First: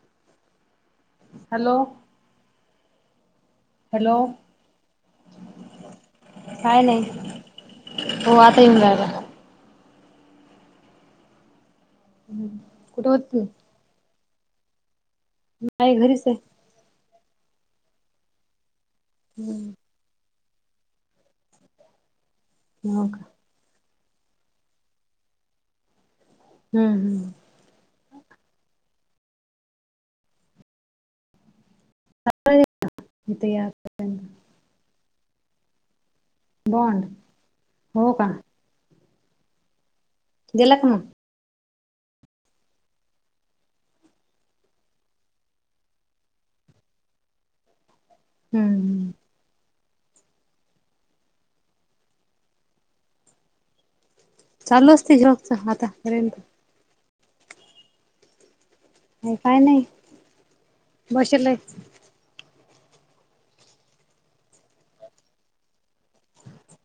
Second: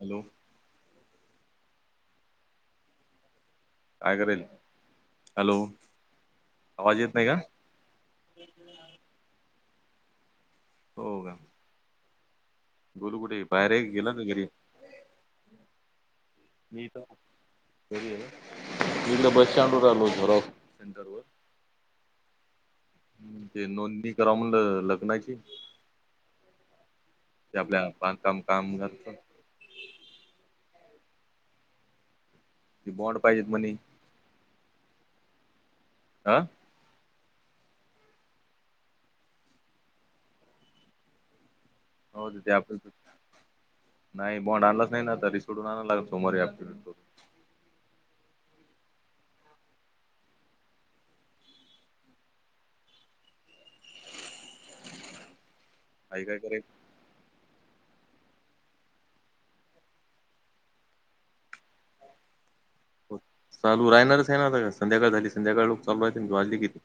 Hello. Hello. Hello काय करायली? Hello. काय आवाज नाय येत नाही का हो आता येऊन रायला. हो गा? हम्म. गोलू कुठेय बाहेर आहे की गेला तो घरी? नाय घरीच आहे. निता घरी आहे ना मी इकडं हम्म बसस्टॅंडवर आलोय थोडा. सेंटरवर हो का? हम्म, ते नोंदणी करावं म्हणलं लग्नाची. हम्म हम्म. ते आपल्या बांधकाम कामगाराचं [unintelligible] ती बॉड पाहिजेत इथे या म्हणी. आं बॉन्ड हो का? देला का म? हो ते तर. [unintelligible] नाय बॉंड आणलाच नाय ना तरी सोडून आणावं लागल सोमवारी. [unintelligible] हम्म. चालू असते झेरॉक्सचा आता. आई काय करेल? आणि काय नाही, बसेलोयच. हो चालू रहाणाऱ्यच हाय ना आता संध्याकाळ झाली संध्याकाळ लोकं चालू राहतील वाजले किती.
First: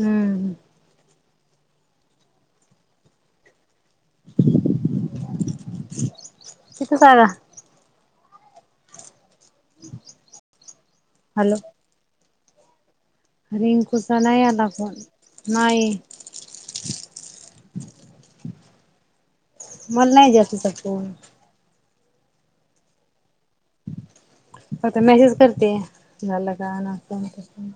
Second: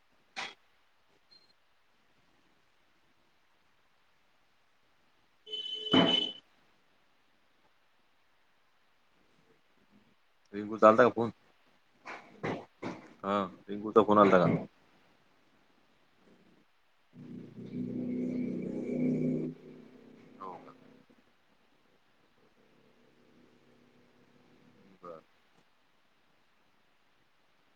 हम्म. [unintelligible] रिंकूचा आलता का फोन? हा रिंकूचा फोन रिंकुचा आलता नाय का आला फोन नाय. [inaudible] मला नाय हो जास्त. का [unintelligible] अ ते बरं मेसेज करत्या. झालं का ना असं तसं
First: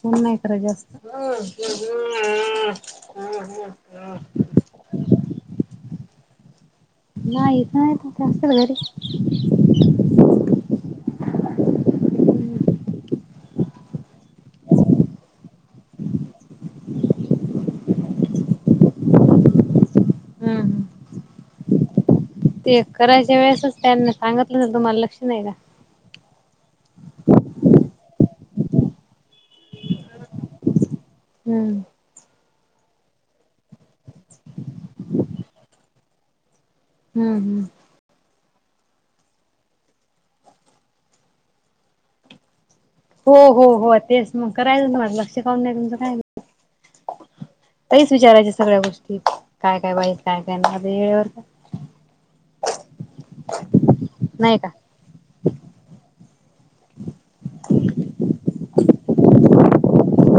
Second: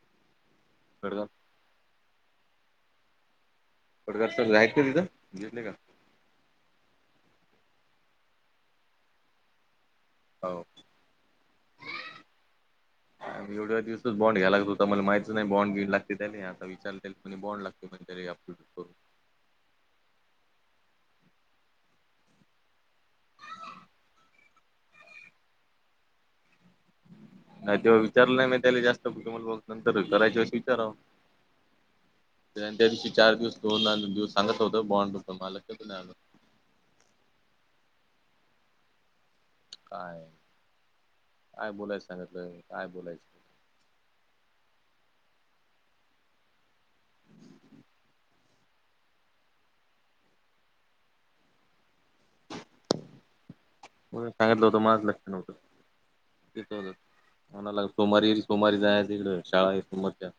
फोन नाय करयं जास्त. खडगाव हम्म हम्म [unintelligible] [unintelligible] जेेवले का? नाही इथं नाही असेल घरी. हो. आणि एवढ्या दिवसच बॉड घ्यायच लागत होत मला माहितच नाही बाॅड घेऊ लागते त्याने आ विचारल ते पण बॉन्ड लागतो. [unintelligible] आप [unintelligible] हम्म. ते करायच्या वेळेसच त्यांनी सांगितलं तर तुम्हाला लक्ष नाही का? नाही तेव्हा विचारलं नाही म्या त्याला जास्त मला बघ नंतर करायची असशी विचारावं. हम्म. त्या दिवशी चार दिवस दोन दिवस सांगत होतं बॉंड होतं म लक्ष नाही‌. हम्म. हम्म. काय काय बोलायचं सांगितलं काय बोलायचं? हो हो हो. तेच मग कयचं माझ लक्ष कावून नाही तुमचं काय? तहीच विचारायच्या सगळ्या गोष्टी काय काय बाई काय काय नाही? वेळेवर काय होतं नाही सांगितलं होतं का माझ लक्ष नव्हतं. ते हो म्हला सोमारी सोमावारी जाय तकडे शाळा आहे सोमरच्या.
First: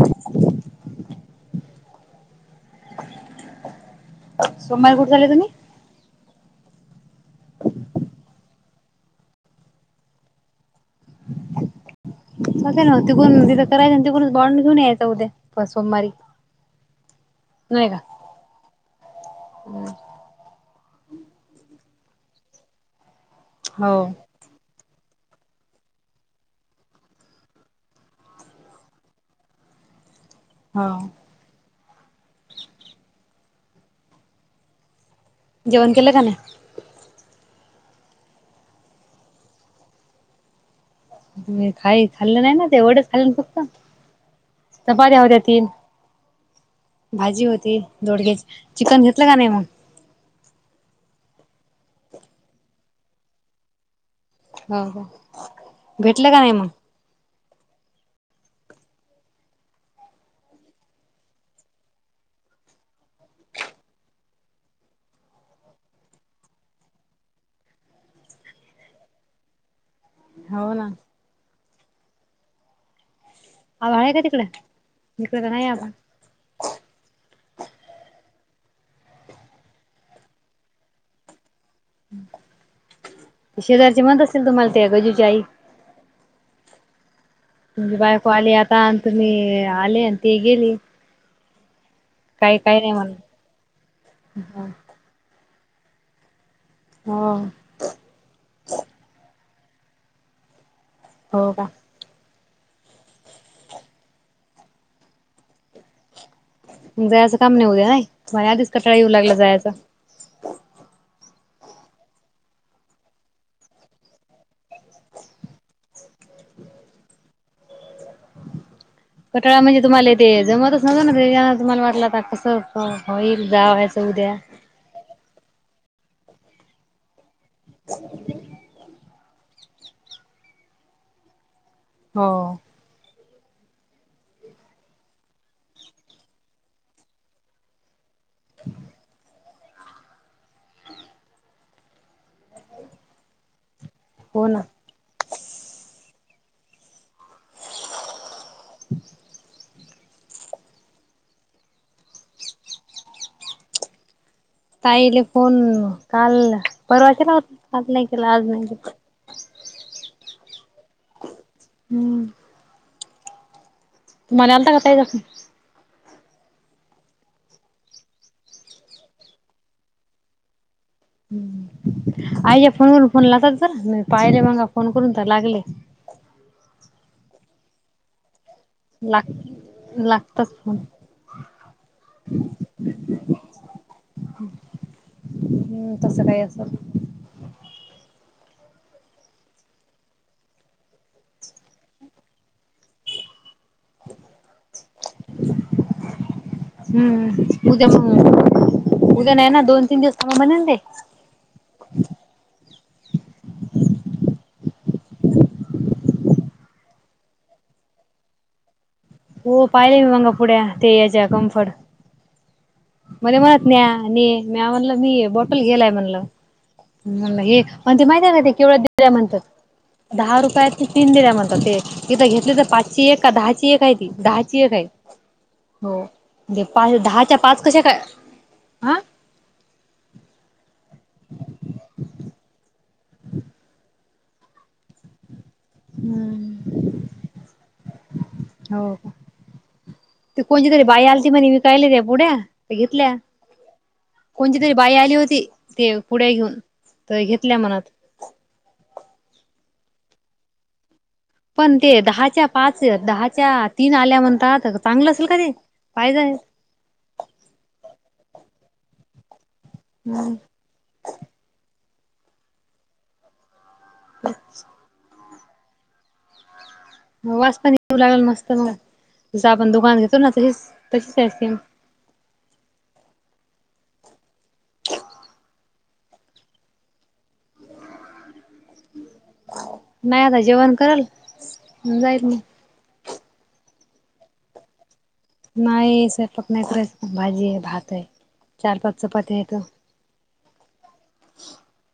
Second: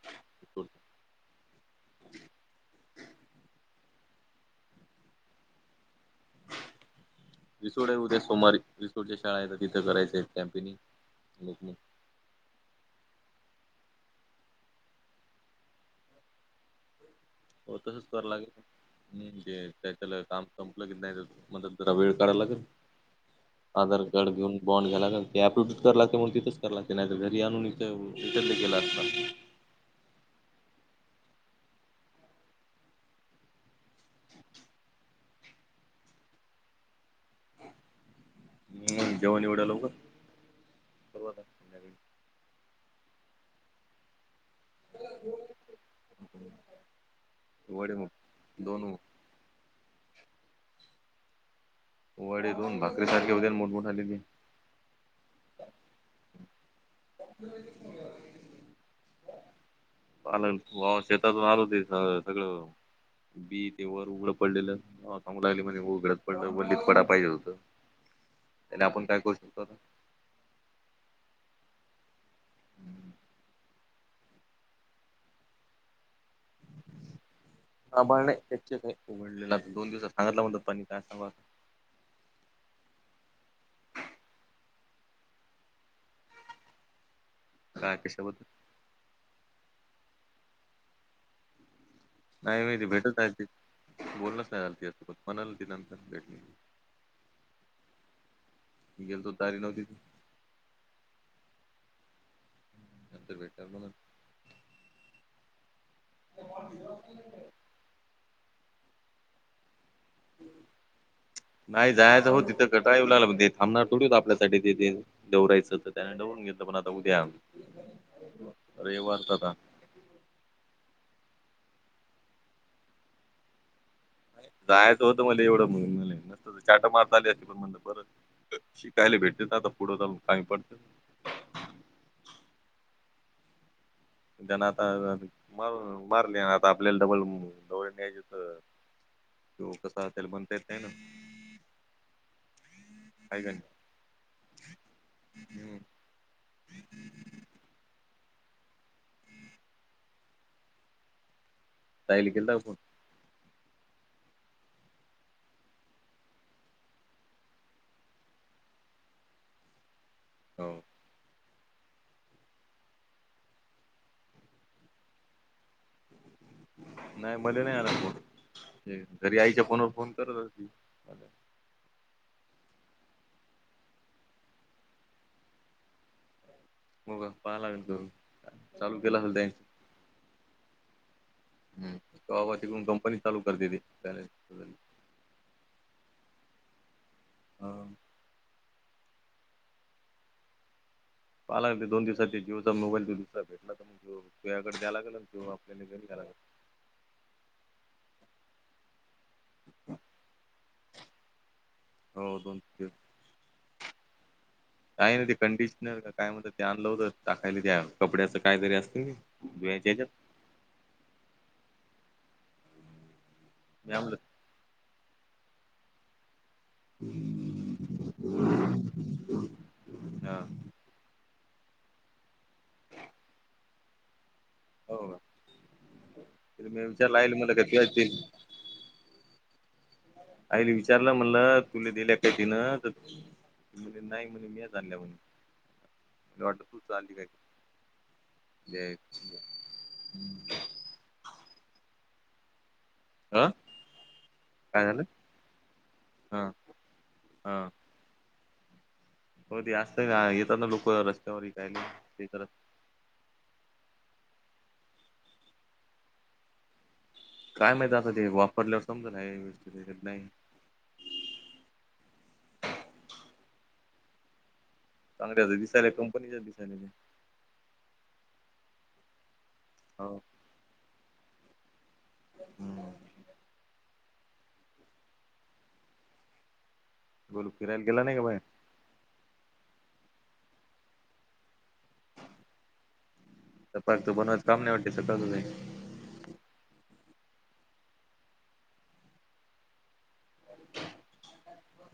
सोमवारी कुठे चालले तुम्ही? रिसोड आहे उद्या सोमवारी रिसोडच्या शाळा आहे तर तिथं करायचं आहेत कॅम्पिनिंग लक हो ना तिकून तिथं करायं आणि तिकूनच बॉनड घेऊन यायचं उद्या सोमवारी. हो नाही का तसच करां लागेल म्हणजे त्याच्या काम संपलं की नाही मग, जरा वेळ काढावा लागेल हो आधार कार्ड घेऊन बॉनड घेला ते आपडूट कर लाते तिथच कर लागते नाही घरी आणून इथं इकडं केला असता. हा. जेवण केलं का नाय? नाही जेवण एवढ्या लवकर. करू आता तुम्ही संध्याकाळी. खाई खाल्लं नाही ना ते एवढंच खाल्लंन फक्त. चपात्या होत्या तीन भाजी होती वडे मग दोडग्या दोन चिकन घेत कुठलं गाणं आहे मग. वडी दोन भाकरीसारखे व मोठमोठ आलेली. हो का भेटलं का नाही मग? [unintelligible] आ शेतातून आलो ते सगळं सगळं. बी ते वर उघडं पडलेलं. हो सांगू लागली म्हणे उघडत पडलं वल्लीत पडा पाहिजे होत त्याला आपण काय करू शकतो आता? हो ना. आभाळ आहे का तिकडं? इकड तर नाही आला. आभाळ नाही [unintelligible] त्याचे काही उघडलेलं दोन दिवसात सांगितला म्हणत पाणी काय सांगा. शेजारचे म्हणत असेल तुम्हाला ते गजूची आई. काय तुमची बायको कशाबद्दल आली आता, आणि तुम्ही आले आणि ते गेले. नाही माहिती भेटत राल म्हणलं. त बोलत नाही झाल त असतोत म्हणालं ती नंतर भेट. हो. गेलतो तयारी नव्हती ती. हो का? नंतर भेटताल मला. मग जायचं काम नाही उद्या नाहीला आधीच कंटाळा येऊ लागला जायचा. नाही जायचं हो तिथं कटाळं येऊ ला थांबणार थोडीच होत आपल्यासाठीठी तिथे. दौडायचं तर त्याने दडवून घेतलं पण आता उद्या रविवार आता कंटाळा म्हणजे, तुम्हांला ते जमतच नव्हतं ना, तुम्हाला वाटलं आता कसं होईल जावायचं उद्या. जायचं होतं मला एवढं म्हणे तर चाटा मारता आले असतं. म्हण बर शिकायला भेटते आता पुढं जाऊन काय पण. हो. त्यांना आता मार मारले आता, आपल्याला डबल जवळ न्यायची. बर. हो तसं त्याला म्हणता येत नाहीना, हाय का नाही. हो ना. हम्म. ह ताईली केलता का फोन. ताईले फोन काल परवा केला होता. आज नाही केलं आज नाही केलं. हो. हम्म. तुम्हाला आलता का ताईचा फोन. ह नाही मले नाही आला फोन ते घरी आईच्या फोनावर फोन करत होती. हम्म आईच्या फोन वरून फोन लावतात चला मी पाहिले मंगा फोन करून तर लागले. मगं पहा लागण करून. चाल. लाग लागताच फोन. हम् तवा पासून कंपनी चालू करते ते त्या. हम्म तसं काही असल. [unintelligible] पाहाला लागन ते दोन दिवसात ते जिओचा मोबाईल तो दुसरा भेटला तर मग तुह्याकडे द्याय लागलं. [unintelligible] [unintelligible] हम्म उद्या मग उद्या नाही ना, दोन तीन दिवस थांबा म्हणे ना ते. होव दोन तीव काय नाही ते कंडिशनर का काय म्हणता ते आणलं होतं टाकायला त्या कपड्याचं काय तरी अस हो पाहिले मी मंगा पुढ्या ते याच्या कम्फर्ट. म्हणे म्हणत म म्या मी म्हणलं मी बॉटल घेलाय म्हणल. मला एक आन ते माहिती आहे का ते केवळ्या दिल्या म्हणतात हा दहा रुपयात तीन दिल्या म्हणतात ते इथं घेतले तर पाचचीय का दहाचीय का आहे ती दहाची ची एक हाय हो हो दे का मी पाहे विचारलं आईला दहाच्या म्हणलं पाच कशा तुझ्याच काय ते आं. आईले विचारलं म्हणलं तुला दिल्या काय तिनं तर मी म्हणली नाय म्हणाली मी च आणल्या म्हण. लॉट चाली काय ऐक द्यायचं. ती कोणची तरी बाई आलती म्हणे विकायला त्या पुढ्या तर घेतल्या. कोणची तरी काय बाई झालं आली होती. ते पुढ्या हा घेऊन तर घेतल्या हा म्हणात. हो ते असतं ना, येताना लोक रस पण ते दहाच्या पाच. दहाच्या तीन आल्या म्हणतात. चांगलं असेल का ते काय तर. काय माहित आता ते वापरल्यावर समजा ना व्यस्च्यात नाही. [unintelligible] चांगले ते दिसायला कंपनीच्या दिसायला त्या. वास पण येऊ लागल मस्त म जस आपण दुकान हो घेतो ना तशीच तशीच आहे सेम. हम्. [unintelligible] गोलू फिरायला गेला नाही का बाहेर. नाही आता जेवण करल जाईल मग. तर फालतू बनवायचं काम नाही. वाटते सकाळ नाही. नाही स्वयपाक नाही करच भाजी आहे, भात आहे, चार पाच चपाती आहेेत.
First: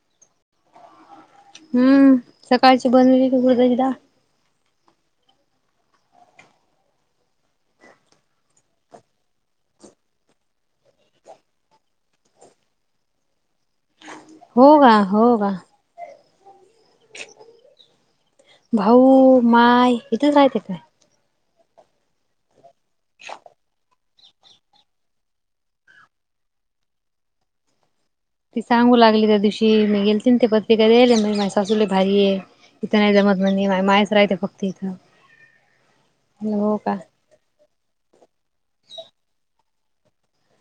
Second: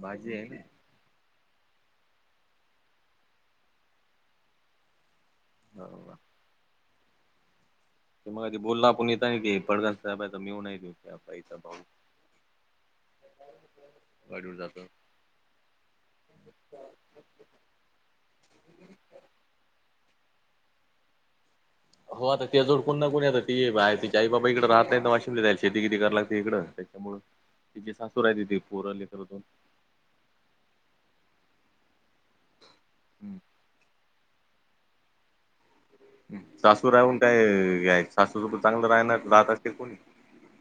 बाझी आहे का? हम्म सकाळची बनवलेली उडदाची डाळ. [inaudible] तुम्हाला ते बोललो नेते की तुम्हाला पडदा साहेबाचा मेव्हणा हाय की मायेचा भाऊ. पाडू हो दाखव. का हो का भाऊ, माय इथेच राहते काय? हो आता तेच उरकून दाखवून यायच ते बाय ते. ते आई बाबा इकड राहत नाही ना वाशी शे कितीराय लागते इकडं त्याच्यामूळ. तिची सासूर राहिली पोर सांगू लेकर लागली त्या दोन. दिवशी ती मी गेल ते पत्रिकले म माझ सासू लै भारी ये. इथं नाही दोन जमत म्हणे माझ मा राहते फक्त इथ. सासू राहून काय सासू चांगलं राहणार तुला आता त्रिकोण.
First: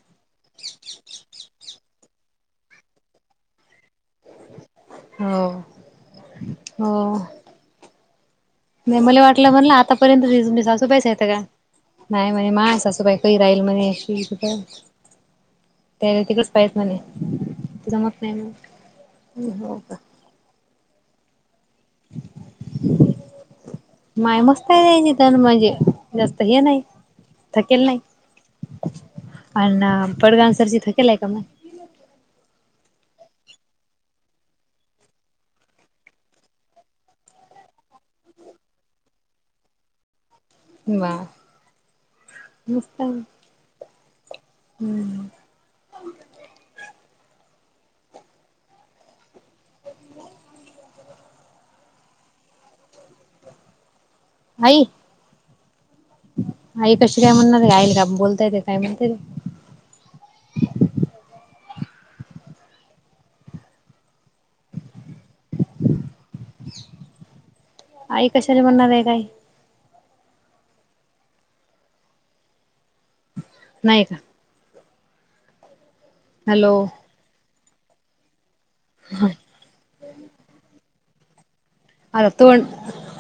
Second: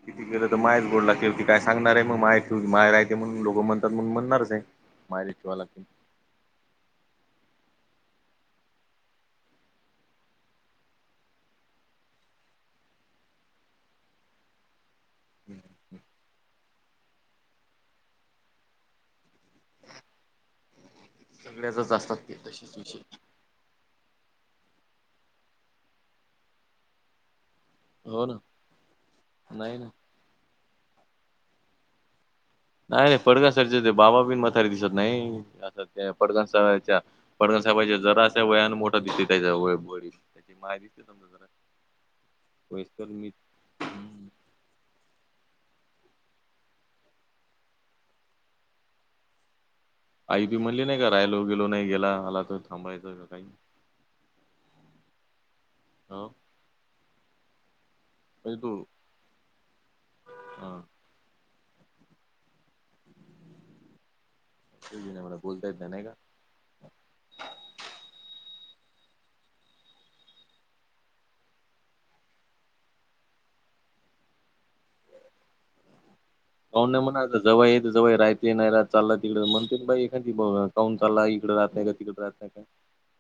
किती केलं तर मायच गोड लागते ती का असं. सांगणार आहे मग माय त मा राहते म्हग लोकं म्हणातण म्हणणारच आहे. हो मायलेच ठेवा लागते हो. नाही मला वाटलं म्हणलं आता परेन सासुबाई च आहेत का. नाही मनी माय सासुबाई काय करी राहील म्हणे कुई कुठून. [unintelligible] ते तिकडचं पाहेत म्हणे, जमत नाही हो का. सगळ्या जच असतात ते तसेच विषय. माय मस्त आहे [unintelligible] म्हणजे जास्त हे नाही. थकेल नाही हो ना नाही ना अ पडगावसरची थकेल आहे का मग. नाही नाही फडगणसाईच्या ते बाबा बि माथारी दिसत नाही. अस ते फडगणसाच्या. पडवळ साहेबांच्या वयानं जरासा मोठा दिसतोय. वा मस्त आहे. [unintelligible] हम्म. आई बी म्हणली नाही का राहिलो गेलो नाही गेला आला तर थांबायचं का काही. आई. होव. आई कशी काय म्हणणार आईला का बोलतायेते म्हणजे काय तू म्हणतायेते. हा.. [unintelligible] मला बोलता येत नाही नाही का. आई कशाला म्हणणार आहे काय. नाही का! हॅलो हो ना म्हणा जवळ येत जवळ राहते नाही रा चालला तिकडे म्हणते बाई एखादी बगा. पाहून चालला इकडे राहत नाही घरी. आता तोंड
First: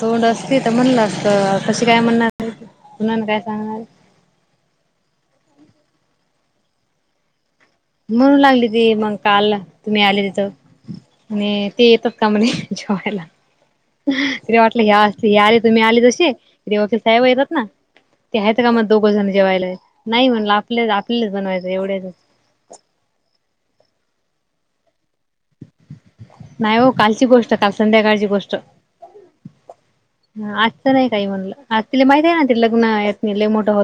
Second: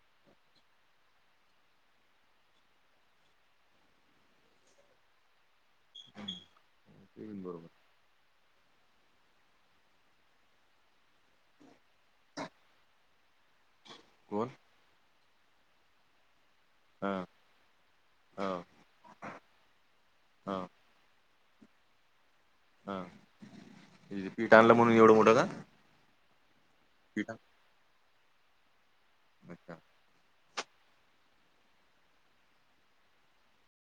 तोंड असती तर म्हणलं असत. कशी काय म्हणाली सूनला काय सांगणारी. ते येईन बरोबर. म्हणू लागली ती मग काल तुम्ही आले तिथं. आणि ते येतात का म्हणे जेवायला? कोण तीला वाटलं हे आले तुम्ही आले तसे. हा हा [unintelligible] दोघं जण जेवायला या. नाही म्हणलं हा आपल्या आपल्याच बनवायचं एवढ्याच. हा ते पीठ आणलं म्हणून एवढं मोठं का. नाही हो कालची पीठ गोष्ट काल संध्याकाळची गोष्ट. बचा. हा आजचं नाही काही म्हणलं आज तिला माहित आहे ते लग्न आहेत लय मोठं होत